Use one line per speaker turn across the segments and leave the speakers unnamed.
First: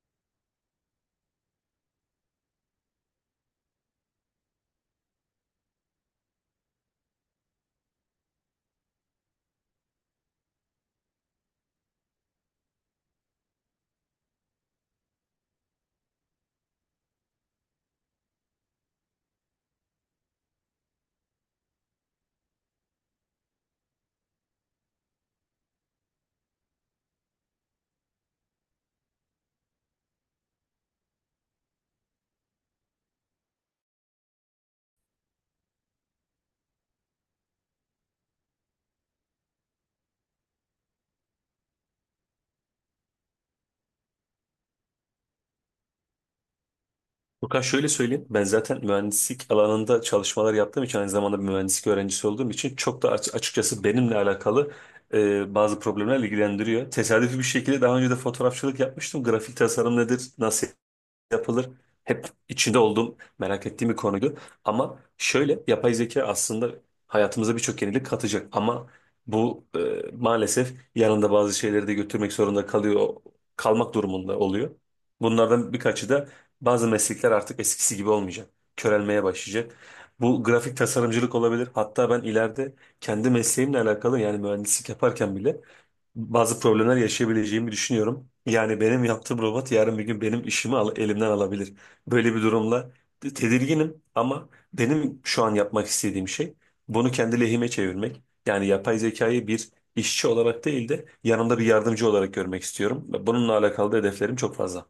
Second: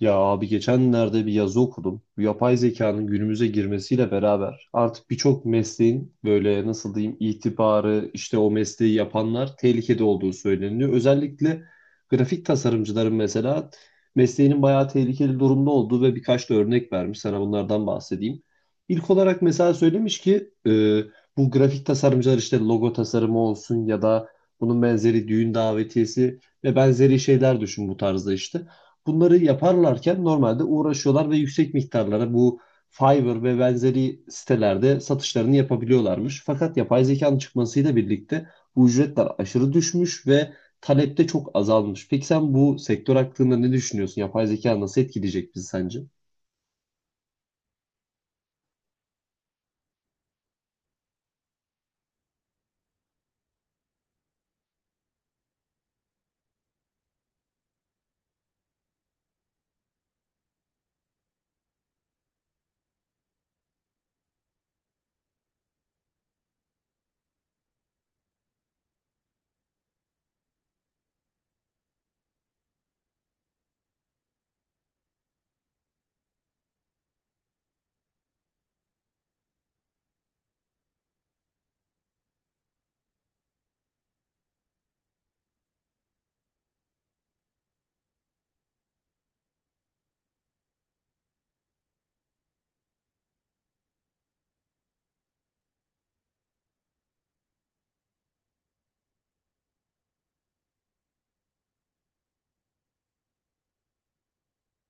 Ya abi, geçenlerde bir yazı okudum. Bu yapay zekanın günümüze girmesiyle beraber artık birçok mesleğin böyle, nasıl diyeyim, itibarı, işte o mesleği yapanlar tehlikede olduğu söyleniyor. Özellikle grafik tasarımcıların mesela mesleğinin bayağı tehlikeli durumda olduğu ve birkaç da örnek vermiş. Sana bunlardan bahsedeyim. İlk olarak mesela söylemiş ki bu grafik tasarımcılar işte logo tasarımı olsun ya da bunun benzeri düğün davetiyesi ve benzeri şeyler, düşün bu tarzda işte. Bunları yaparlarken normalde uğraşıyorlar ve yüksek miktarlara bu Fiverr ve benzeri sitelerde satışlarını yapabiliyorlarmış. Fakat yapay zekanın çıkmasıyla birlikte bu ücretler aşırı düşmüş ve talep de çok azalmış. Peki sen bu sektör hakkında ne düşünüyorsun? Yapay zeka nasıl etkileyecek bizi sence?
Furkan, şöyle söyleyeyim. Ben zaten mühendislik alanında çalışmalar yaptığım için, aynı zamanda bir mühendislik öğrencisi olduğum için, çok da açıkçası benimle alakalı bazı problemler ilgilendiriyor. Tesadüfi bir şekilde daha önce de fotoğrafçılık yapmıştım. Grafik tasarım nedir, nasıl yapılır. Hep içinde olduğum, merak ettiğim bir konuydu. Ama şöyle, yapay zeka aslında hayatımıza birçok yenilik katacak. Ama bu maalesef yanında bazı şeyleri de götürmek zorunda kalıyor, kalmak durumunda oluyor. Bunlardan birkaçı da bazı meslekler artık eskisi gibi olmayacak. Körelmeye başlayacak. Bu grafik tasarımcılık olabilir. Hatta ben ileride kendi mesleğimle alakalı yani mühendislik yaparken bile bazı problemler yaşayabileceğimi düşünüyorum. Yani benim yaptığım robot yarın bir gün benim işimi elimden alabilir. Böyle bir durumla tedirginim, ama benim şu an yapmak istediğim şey bunu kendi lehime çevirmek. Yani yapay zekayı bir işçi olarak değil de yanımda bir yardımcı olarak görmek istiyorum. Ve bununla alakalı da hedeflerim çok fazla.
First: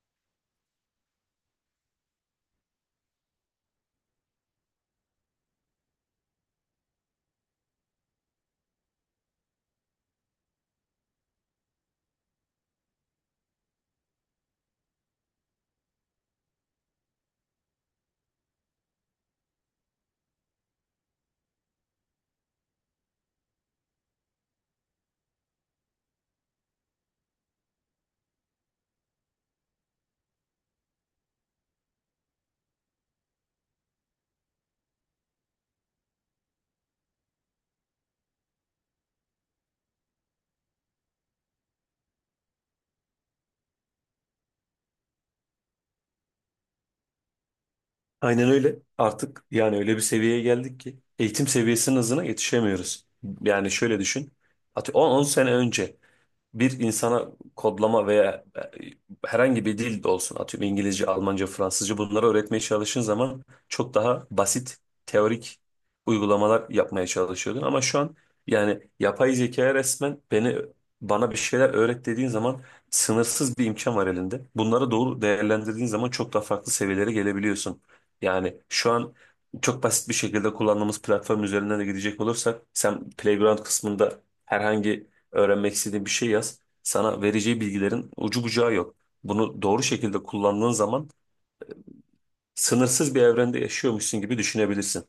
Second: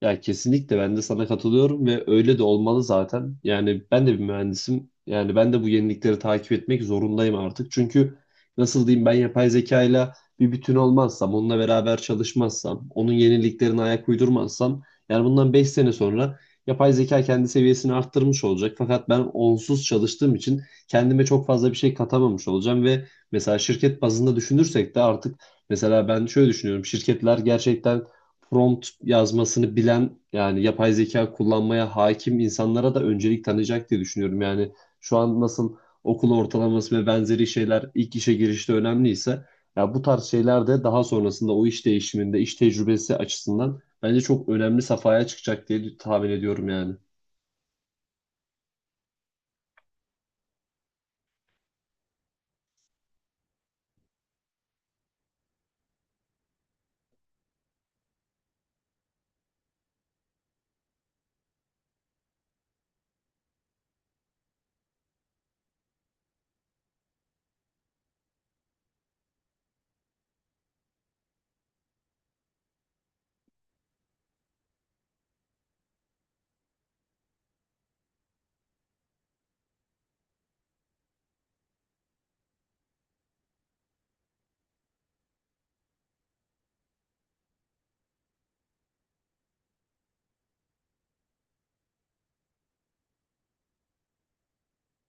Ya kesinlikle ben de sana katılıyorum ve öyle de olmalı zaten. Yani ben de bir mühendisim. Yani ben de bu yenilikleri takip etmek zorundayım artık. Çünkü nasıl diyeyim, ben yapay zekayla bir bütün olmazsam, onunla beraber çalışmazsam, onun yeniliklerine ayak uydurmazsam, yani bundan 5 sene sonra yapay zeka kendi seviyesini arttırmış olacak. Fakat ben onsuz çalıştığım için kendime çok fazla bir şey katamamış olacağım ve mesela şirket bazında düşünürsek de artık, mesela ben şöyle düşünüyorum: şirketler gerçekten prompt yazmasını bilen, yani yapay zeka kullanmaya hakim insanlara da öncelik tanıyacak diye düşünüyorum. Yani şu an nasıl okul ortalaması ve benzeri şeyler ilk işe girişte önemliyse, ya, bu tarz şeyler de daha sonrasında o iş değişiminde, iş tecrübesi açısından bence çok önemli safhaya çıkacak diye tahmin ediyorum yani.
Aynen öyle. Artık yani öyle bir seviyeye geldik ki eğitim seviyesinin hızına yetişemiyoruz. Yani şöyle düşün. On on sene önce bir insana kodlama veya herhangi bir dil de olsun, atıyorum İngilizce, Almanca, Fransızca, bunları öğretmeye çalıştığın zaman çok daha basit teorik uygulamalar yapmaya çalışıyordun, ama şu an yani yapay zekaya resmen bana bir şeyler öğret dediğin zaman sınırsız bir imkan var elinde. Bunları doğru değerlendirdiğin zaman çok daha farklı seviyelere gelebiliyorsun. Yani şu an çok basit bir şekilde kullandığımız platform üzerinden de gidecek olursak, sen playground kısmında herhangi öğrenmek istediğin bir şey yaz. Sana vereceği bilgilerin ucu bucağı yok. Bunu doğru şekilde kullandığın zaman sınırsız bir evrende yaşıyormuşsun gibi düşünebilirsin.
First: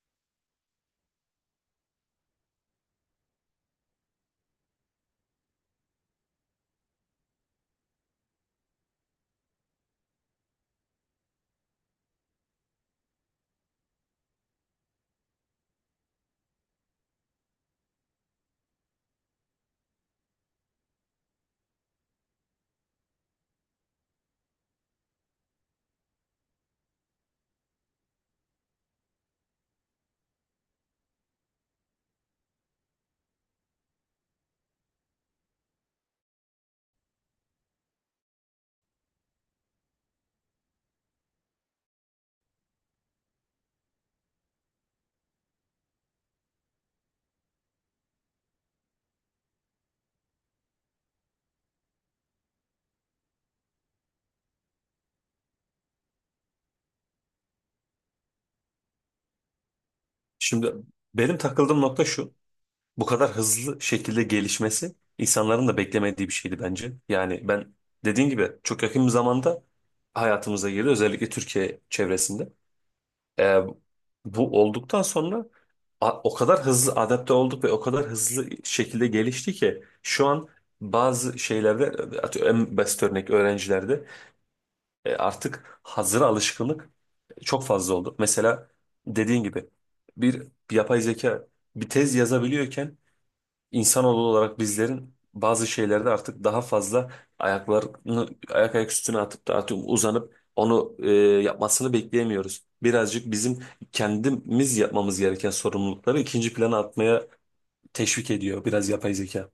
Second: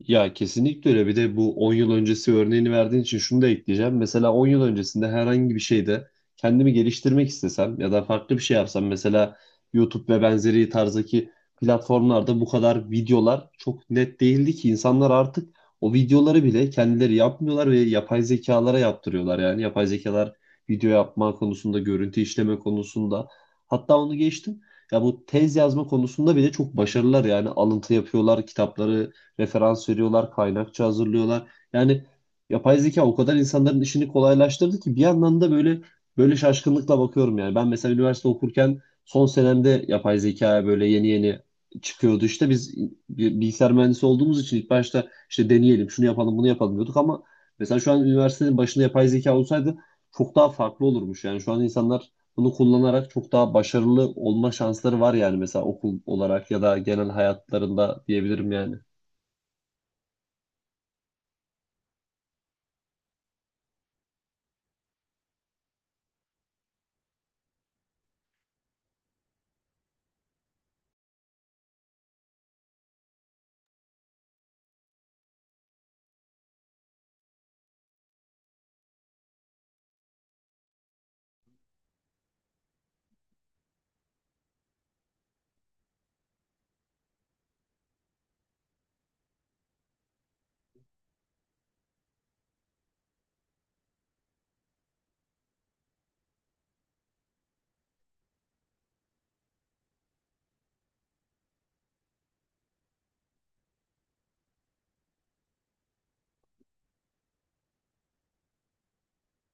Ya kesinlikle öyle. Bir de bu 10 yıl öncesi örneğini verdiğin için şunu da ekleyeceğim. Mesela 10 yıl öncesinde herhangi bir şeyde kendimi geliştirmek istesem ya da farklı bir şey yapsam, mesela YouTube ve benzeri tarzdaki platformlarda bu kadar videolar çok net değildi ki, insanlar artık o videoları bile kendileri yapmıyorlar ve yapay zekalara yaptırıyorlar. Yani yapay zekalar video yapma konusunda, görüntü işleme konusunda, hatta onu geçtim, ya bu tez yazma konusunda bile çok başarılılar. Yani alıntı yapıyorlar, kitapları referans veriyorlar, kaynakça hazırlıyorlar. Yani yapay zeka o kadar insanların işini kolaylaştırdı ki, bir yandan da böyle böyle şaşkınlıkla bakıyorum yani. Ben mesela üniversite okurken, son senemde yapay zekaya böyle yeni yeni çıkıyordu. İşte biz bilgisayar mühendisi olduğumuz için, ilk başta işte deneyelim, şunu yapalım, bunu yapalım diyorduk. Ama mesela şu an üniversitenin başında yapay zeka olsaydı çok daha farklı olurmuş. Yani şu an insanlar bunu kullanarak çok daha başarılı olma şansları var yani, mesela okul olarak ya da genel hayatlarında diyebilirim yani.
Şimdi benim takıldığım nokta şu. Bu kadar hızlı şekilde gelişmesi insanların da beklemediği bir şeydi bence. Yani ben, dediğin gibi, çok yakın bir zamanda hayatımıza girdi, özellikle Türkiye çevresinde. E, Bu olduktan sonra o kadar hızlı adapte olduk ve o kadar hızlı şekilde gelişti ki şu an bazı şeylerde, atıyorum en basit örnek öğrencilerde, artık hazır alışkınlık çok fazla oldu. Mesela, dediğin gibi, bir yapay zeka bir tez yazabiliyorken insanoğlu olarak bizlerin bazı şeylerde artık daha fazla ayaklarını ayak ayak üstüne atıp da artık uzanıp onu yapmasını bekleyemiyoruz. Birazcık bizim kendimiz yapmamız gereken sorumlulukları ikinci plana atmaya teşvik ediyor biraz yapay zeka.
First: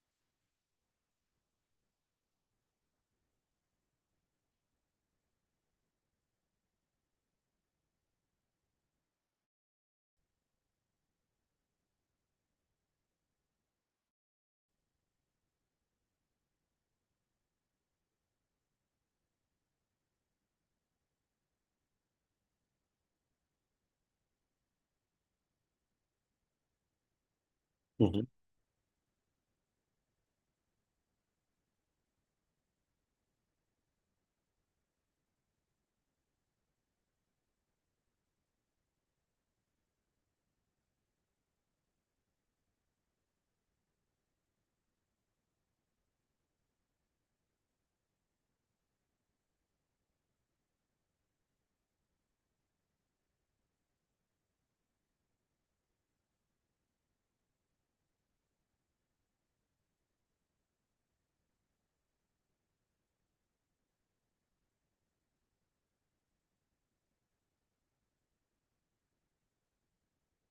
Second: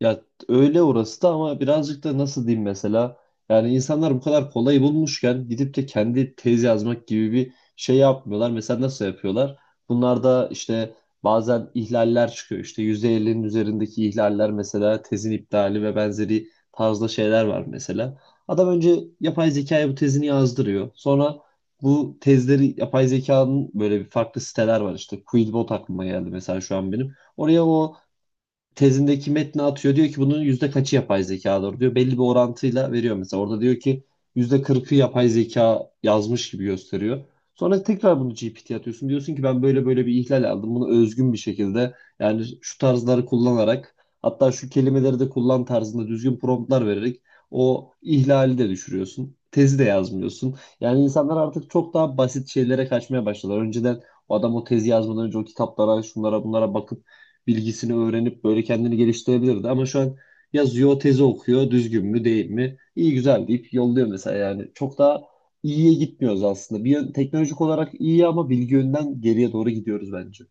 Ya, öyle orası da, ama birazcık da nasıl diyeyim, mesela yani insanlar bu kadar kolay bulmuşken, gidip de kendi tez yazmak gibi bir şey yapmıyorlar. Mesela nasıl yapıyorlar? Bunlar da işte, bazen ihlaller çıkıyor. İşte %50'nin üzerindeki ihlaller mesela tezin iptali ve benzeri tarzda şeyler var mesela. Adam önce yapay zekaya bu tezini yazdırıyor. Sonra bu tezleri yapay zekanın, böyle bir farklı siteler var işte. Quillbot aklıma geldi mesela şu an benim. Oraya o
Hı hı.
tezindeki metni atıyor. Diyor ki, bunun yüzde kaçı yapay zekadır diyor. Belli bir orantıyla veriyor mesela. Orada diyor ki, %40'ı yapay zeka yazmış gibi gösteriyor. Sonra tekrar bunu GPT'ye atıyorsun. Diyorsun ki, ben böyle böyle bir ihlal aldım. Bunu özgün bir şekilde, yani şu tarzları kullanarak, hatta şu kelimeleri de kullan tarzında düzgün promptlar vererek o ihlali de düşürüyorsun. Tezi de yazmıyorsun. Yani insanlar artık çok daha basit şeylere kaçmaya başladılar. Önceden o adam o tezi yazmadan önce o kitaplara, şunlara, bunlara bakıp bilgisini öğrenip böyle kendini geliştirebilirdi. Ama şu an yazıyor, tezi okuyor, düzgün mü değil mi, iyi güzel deyip yolluyor mesela yani. Çok daha iyiye gitmiyoruz aslında. Bir teknolojik olarak iyi, ama bilgi yönden geriye doğru gidiyoruz bence.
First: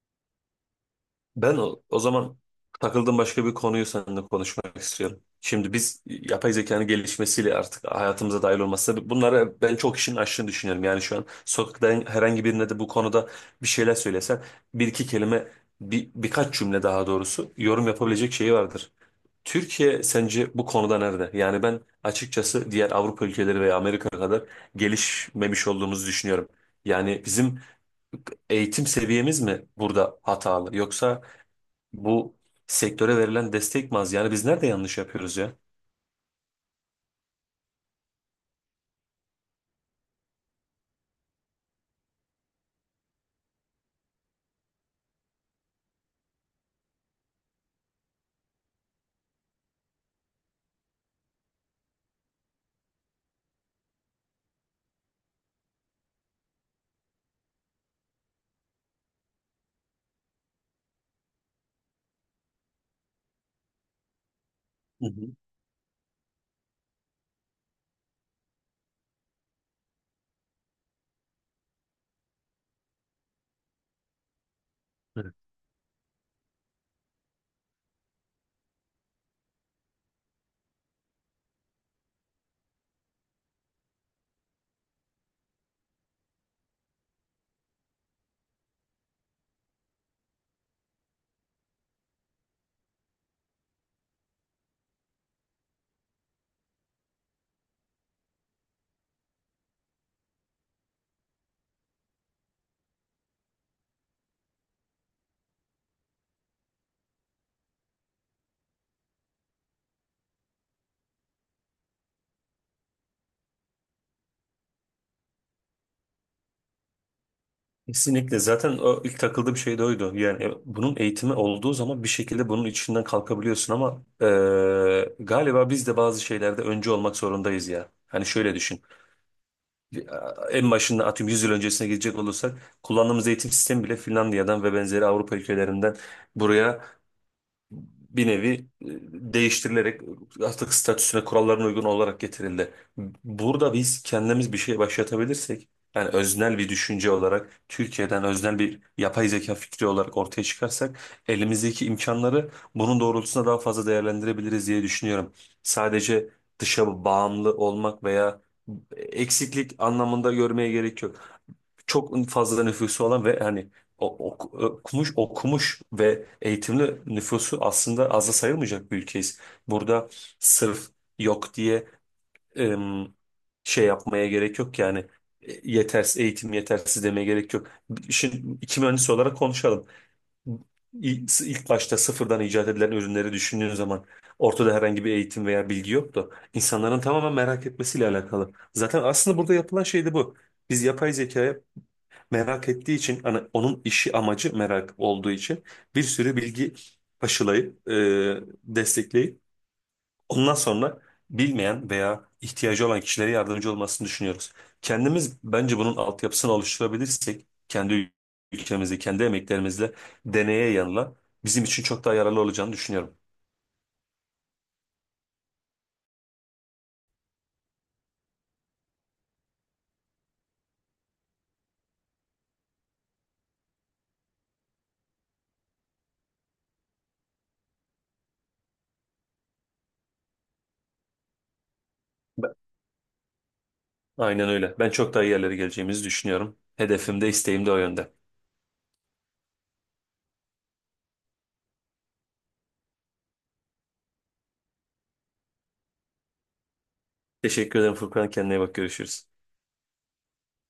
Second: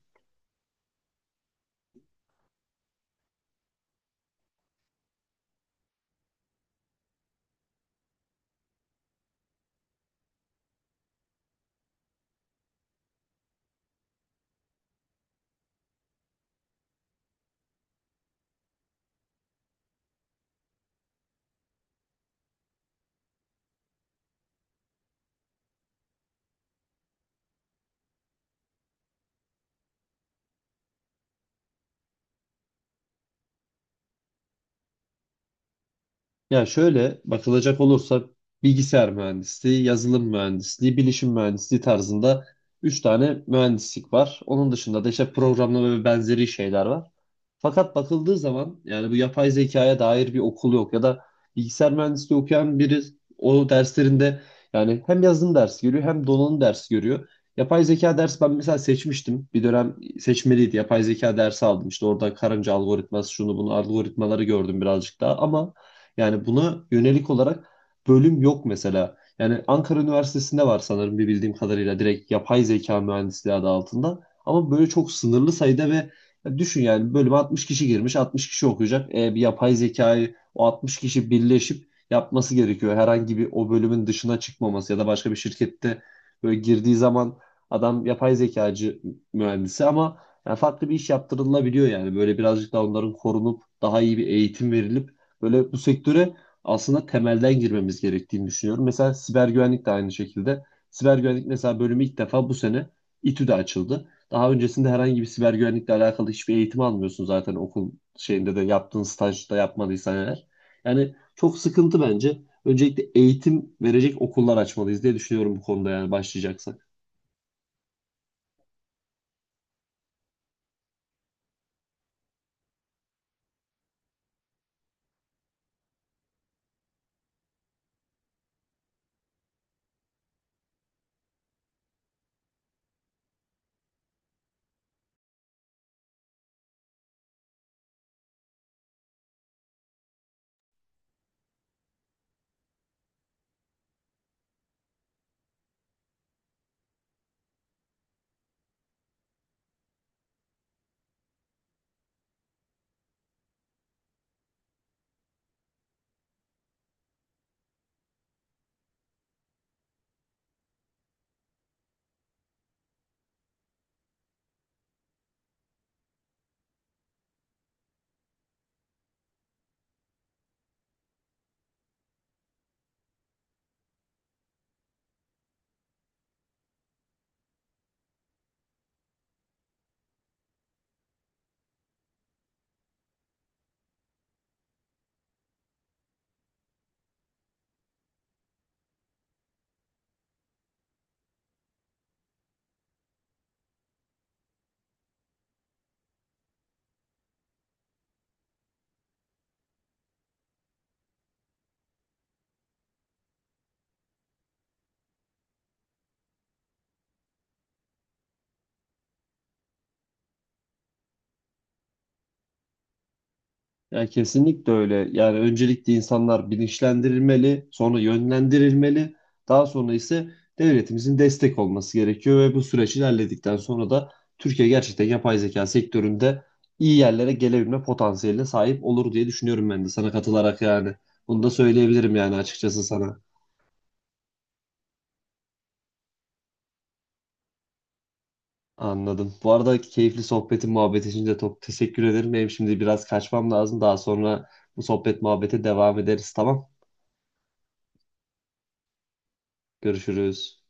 Ben o zaman takıldığım başka bir konuyu seninle konuşmak istiyorum. Şimdi biz yapay zekanın gelişmesiyle artık hayatımıza dahil olması, bunları ben çok işin aşını düşünüyorum. Yani şu an sokakta herhangi birine de bu konuda bir şeyler söylesen bir iki kelime, birkaç cümle daha doğrusu yorum yapabilecek şeyi vardır. Türkiye sence bu konuda nerede? Yani ben açıkçası diğer Avrupa ülkeleri veya Amerika kadar gelişmemiş olduğumuzu düşünüyorum. Yani bizim eğitim seviyemiz mi burada hatalı, yoksa bu sektöre verilen destek mi az? Yani biz nerede yanlış yapıyoruz ya?
Ya şöyle bakılacak olursa, bilgisayar mühendisliği, yazılım mühendisliği, bilişim mühendisliği tarzında 3 tane mühendislik var. Onun dışında da işte programlama ve benzeri şeyler var. Fakat bakıldığı zaman yani bu yapay zekaya dair bir okul yok. Ya da bilgisayar mühendisliği okuyan biri, o derslerinde yani hem yazılım dersi görüyor, hem donanım dersi görüyor. Yapay zeka dersi ben mesela seçmiştim. Bir dönem seçmeliydi. Yapay zeka dersi aldım. İşte orada karınca algoritması, şunu bunu algoritmaları gördüm
Hı
birazcık
hı.
daha, ama yani buna yönelik olarak bölüm yok mesela. Yani Ankara Üniversitesi'nde var sanırım, bir bildiğim kadarıyla, direkt yapay zeka mühendisliği adı altında. Ama böyle çok
Evet.
sınırlı sayıda. Ve ya düşün, yani bölüme 60 kişi girmiş, 60 kişi okuyacak. Bir yapay zekayı o 60 kişi birleşip yapması gerekiyor. Herhangi bir, o bölümün dışına çıkmaması ya da başka bir şirkette böyle girdiği zaman, adam yapay zekacı mühendisi, ama yani farklı bir iş yaptırılabiliyor yani. Böyle birazcık daha onların korunup daha iyi bir eğitim verilip, böyle bu sektöre aslında temelden girmemiz gerektiğini düşünüyorum. Mesela siber güvenlik de aynı şekilde. Siber güvenlik mesela bölümü ilk defa bu sene İTÜ'de açıldı. Daha öncesinde herhangi bir siber güvenlikle alakalı hiçbir eğitim almıyorsun zaten okul şeyinde, de yaptığın stajda yapmadıysan eğer. Yani çok sıkıntı bence. Öncelikle eğitim verecek okullar açmalıyız diye düşünüyorum bu konuda, yani başlayacaksak.
Kesinlikle, zaten o ilk takıldığı bir şey de oydu. Yani bunun eğitimi olduğu zaman bir şekilde bunun içinden kalkabiliyorsun, ama galiba biz de bazı şeylerde öncü olmak zorundayız ya. Hani şöyle düşün. En başında, atıyorum 100 yıl öncesine gidecek olursak, kullandığımız eğitim sistemi bile Finlandiya'dan ve benzeri Avrupa ülkelerinden buraya bir nevi e, değiştirilerek artık statüsüne, kurallarına uygun olarak getirildi. Burada biz kendimiz bir şey başlatabilirsek, yani öznel bir düşünce olarak Türkiye'den öznel bir yapay zeka fikri olarak ortaya çıkarsak, elimizdeki imkanları bunun doğrultusunda daha fazla değerlendirebiliriz diye düşünüyorum. Sadece dışa bağımlı olmak veya eksiklik anlamında görmeye gerek yok. Çok fazla nüfusu olan ve hani okumuş okumuş ve eğitimli nüfusu aslında azı sayılmayacak bir ülkeyiz. Burada sırf yok diye em, şey yapmaya gerek yok yani. Yetersiz eğitim yetersiz demeye gerek yok. Şimdi iki mühendis olarak konuşalım. İlk başta sıfırdan icat edilen ürünleri düşündüğün zaman ortada herhangi bir eğitim veya bilgi yoktu. İnsanların tamamen merak etmesiyle alakalı. Zaten aslında burada yapılan şey de bu. Biz yapay zekaya merak ettiği için, hani onun işi amacı merak olduğu için, bir sürü bilgi aşılayıp destekleyip ondan sonra bilmeyen veya ihtiyacı olan kişilere yardımcı olmasını düşünüyoruz. Kendimiz bence bunun altyapısını oluşturabilirsek, kendi ülkemizde kendi emeklerimizle, deneye yanıla, bizim için çok daha yararlı olacağını düşünüyorum.
Ya kesinlikle öyle. Yani öncelikle insanlar bilinçlendirilmeli, sonra yönlendirilmeli, daha sonra ise devletimizin destek olması gerekiyor ve bu süreç ilerledikten sonra da Türkiye gerçekten yapay zeka sektöründe iyi yerlere gelebilme potansiyeline sahip olur diye düşünüyorum, ben de sana katılarak yani. Bunu da söyleyebilirim yani,
Ben-
açıkçası, sana.
Aynen öyle. Ben çok daha iyi yerlere geleceğimizi düşünüyorum. Hedefim de isteğim de o yönde.
Anladım. Bu arada keyifli sohbetin, muhabbet için de çok teşekkür ederim. Benim şimdi biraz kaçmam lazım. Daha sonra bu sohbet muhabbete devam ederiz. Tamam.
Teşekkür ederim Furkan. Kendine iyi bak, görüşürüz.
Görüşürüz.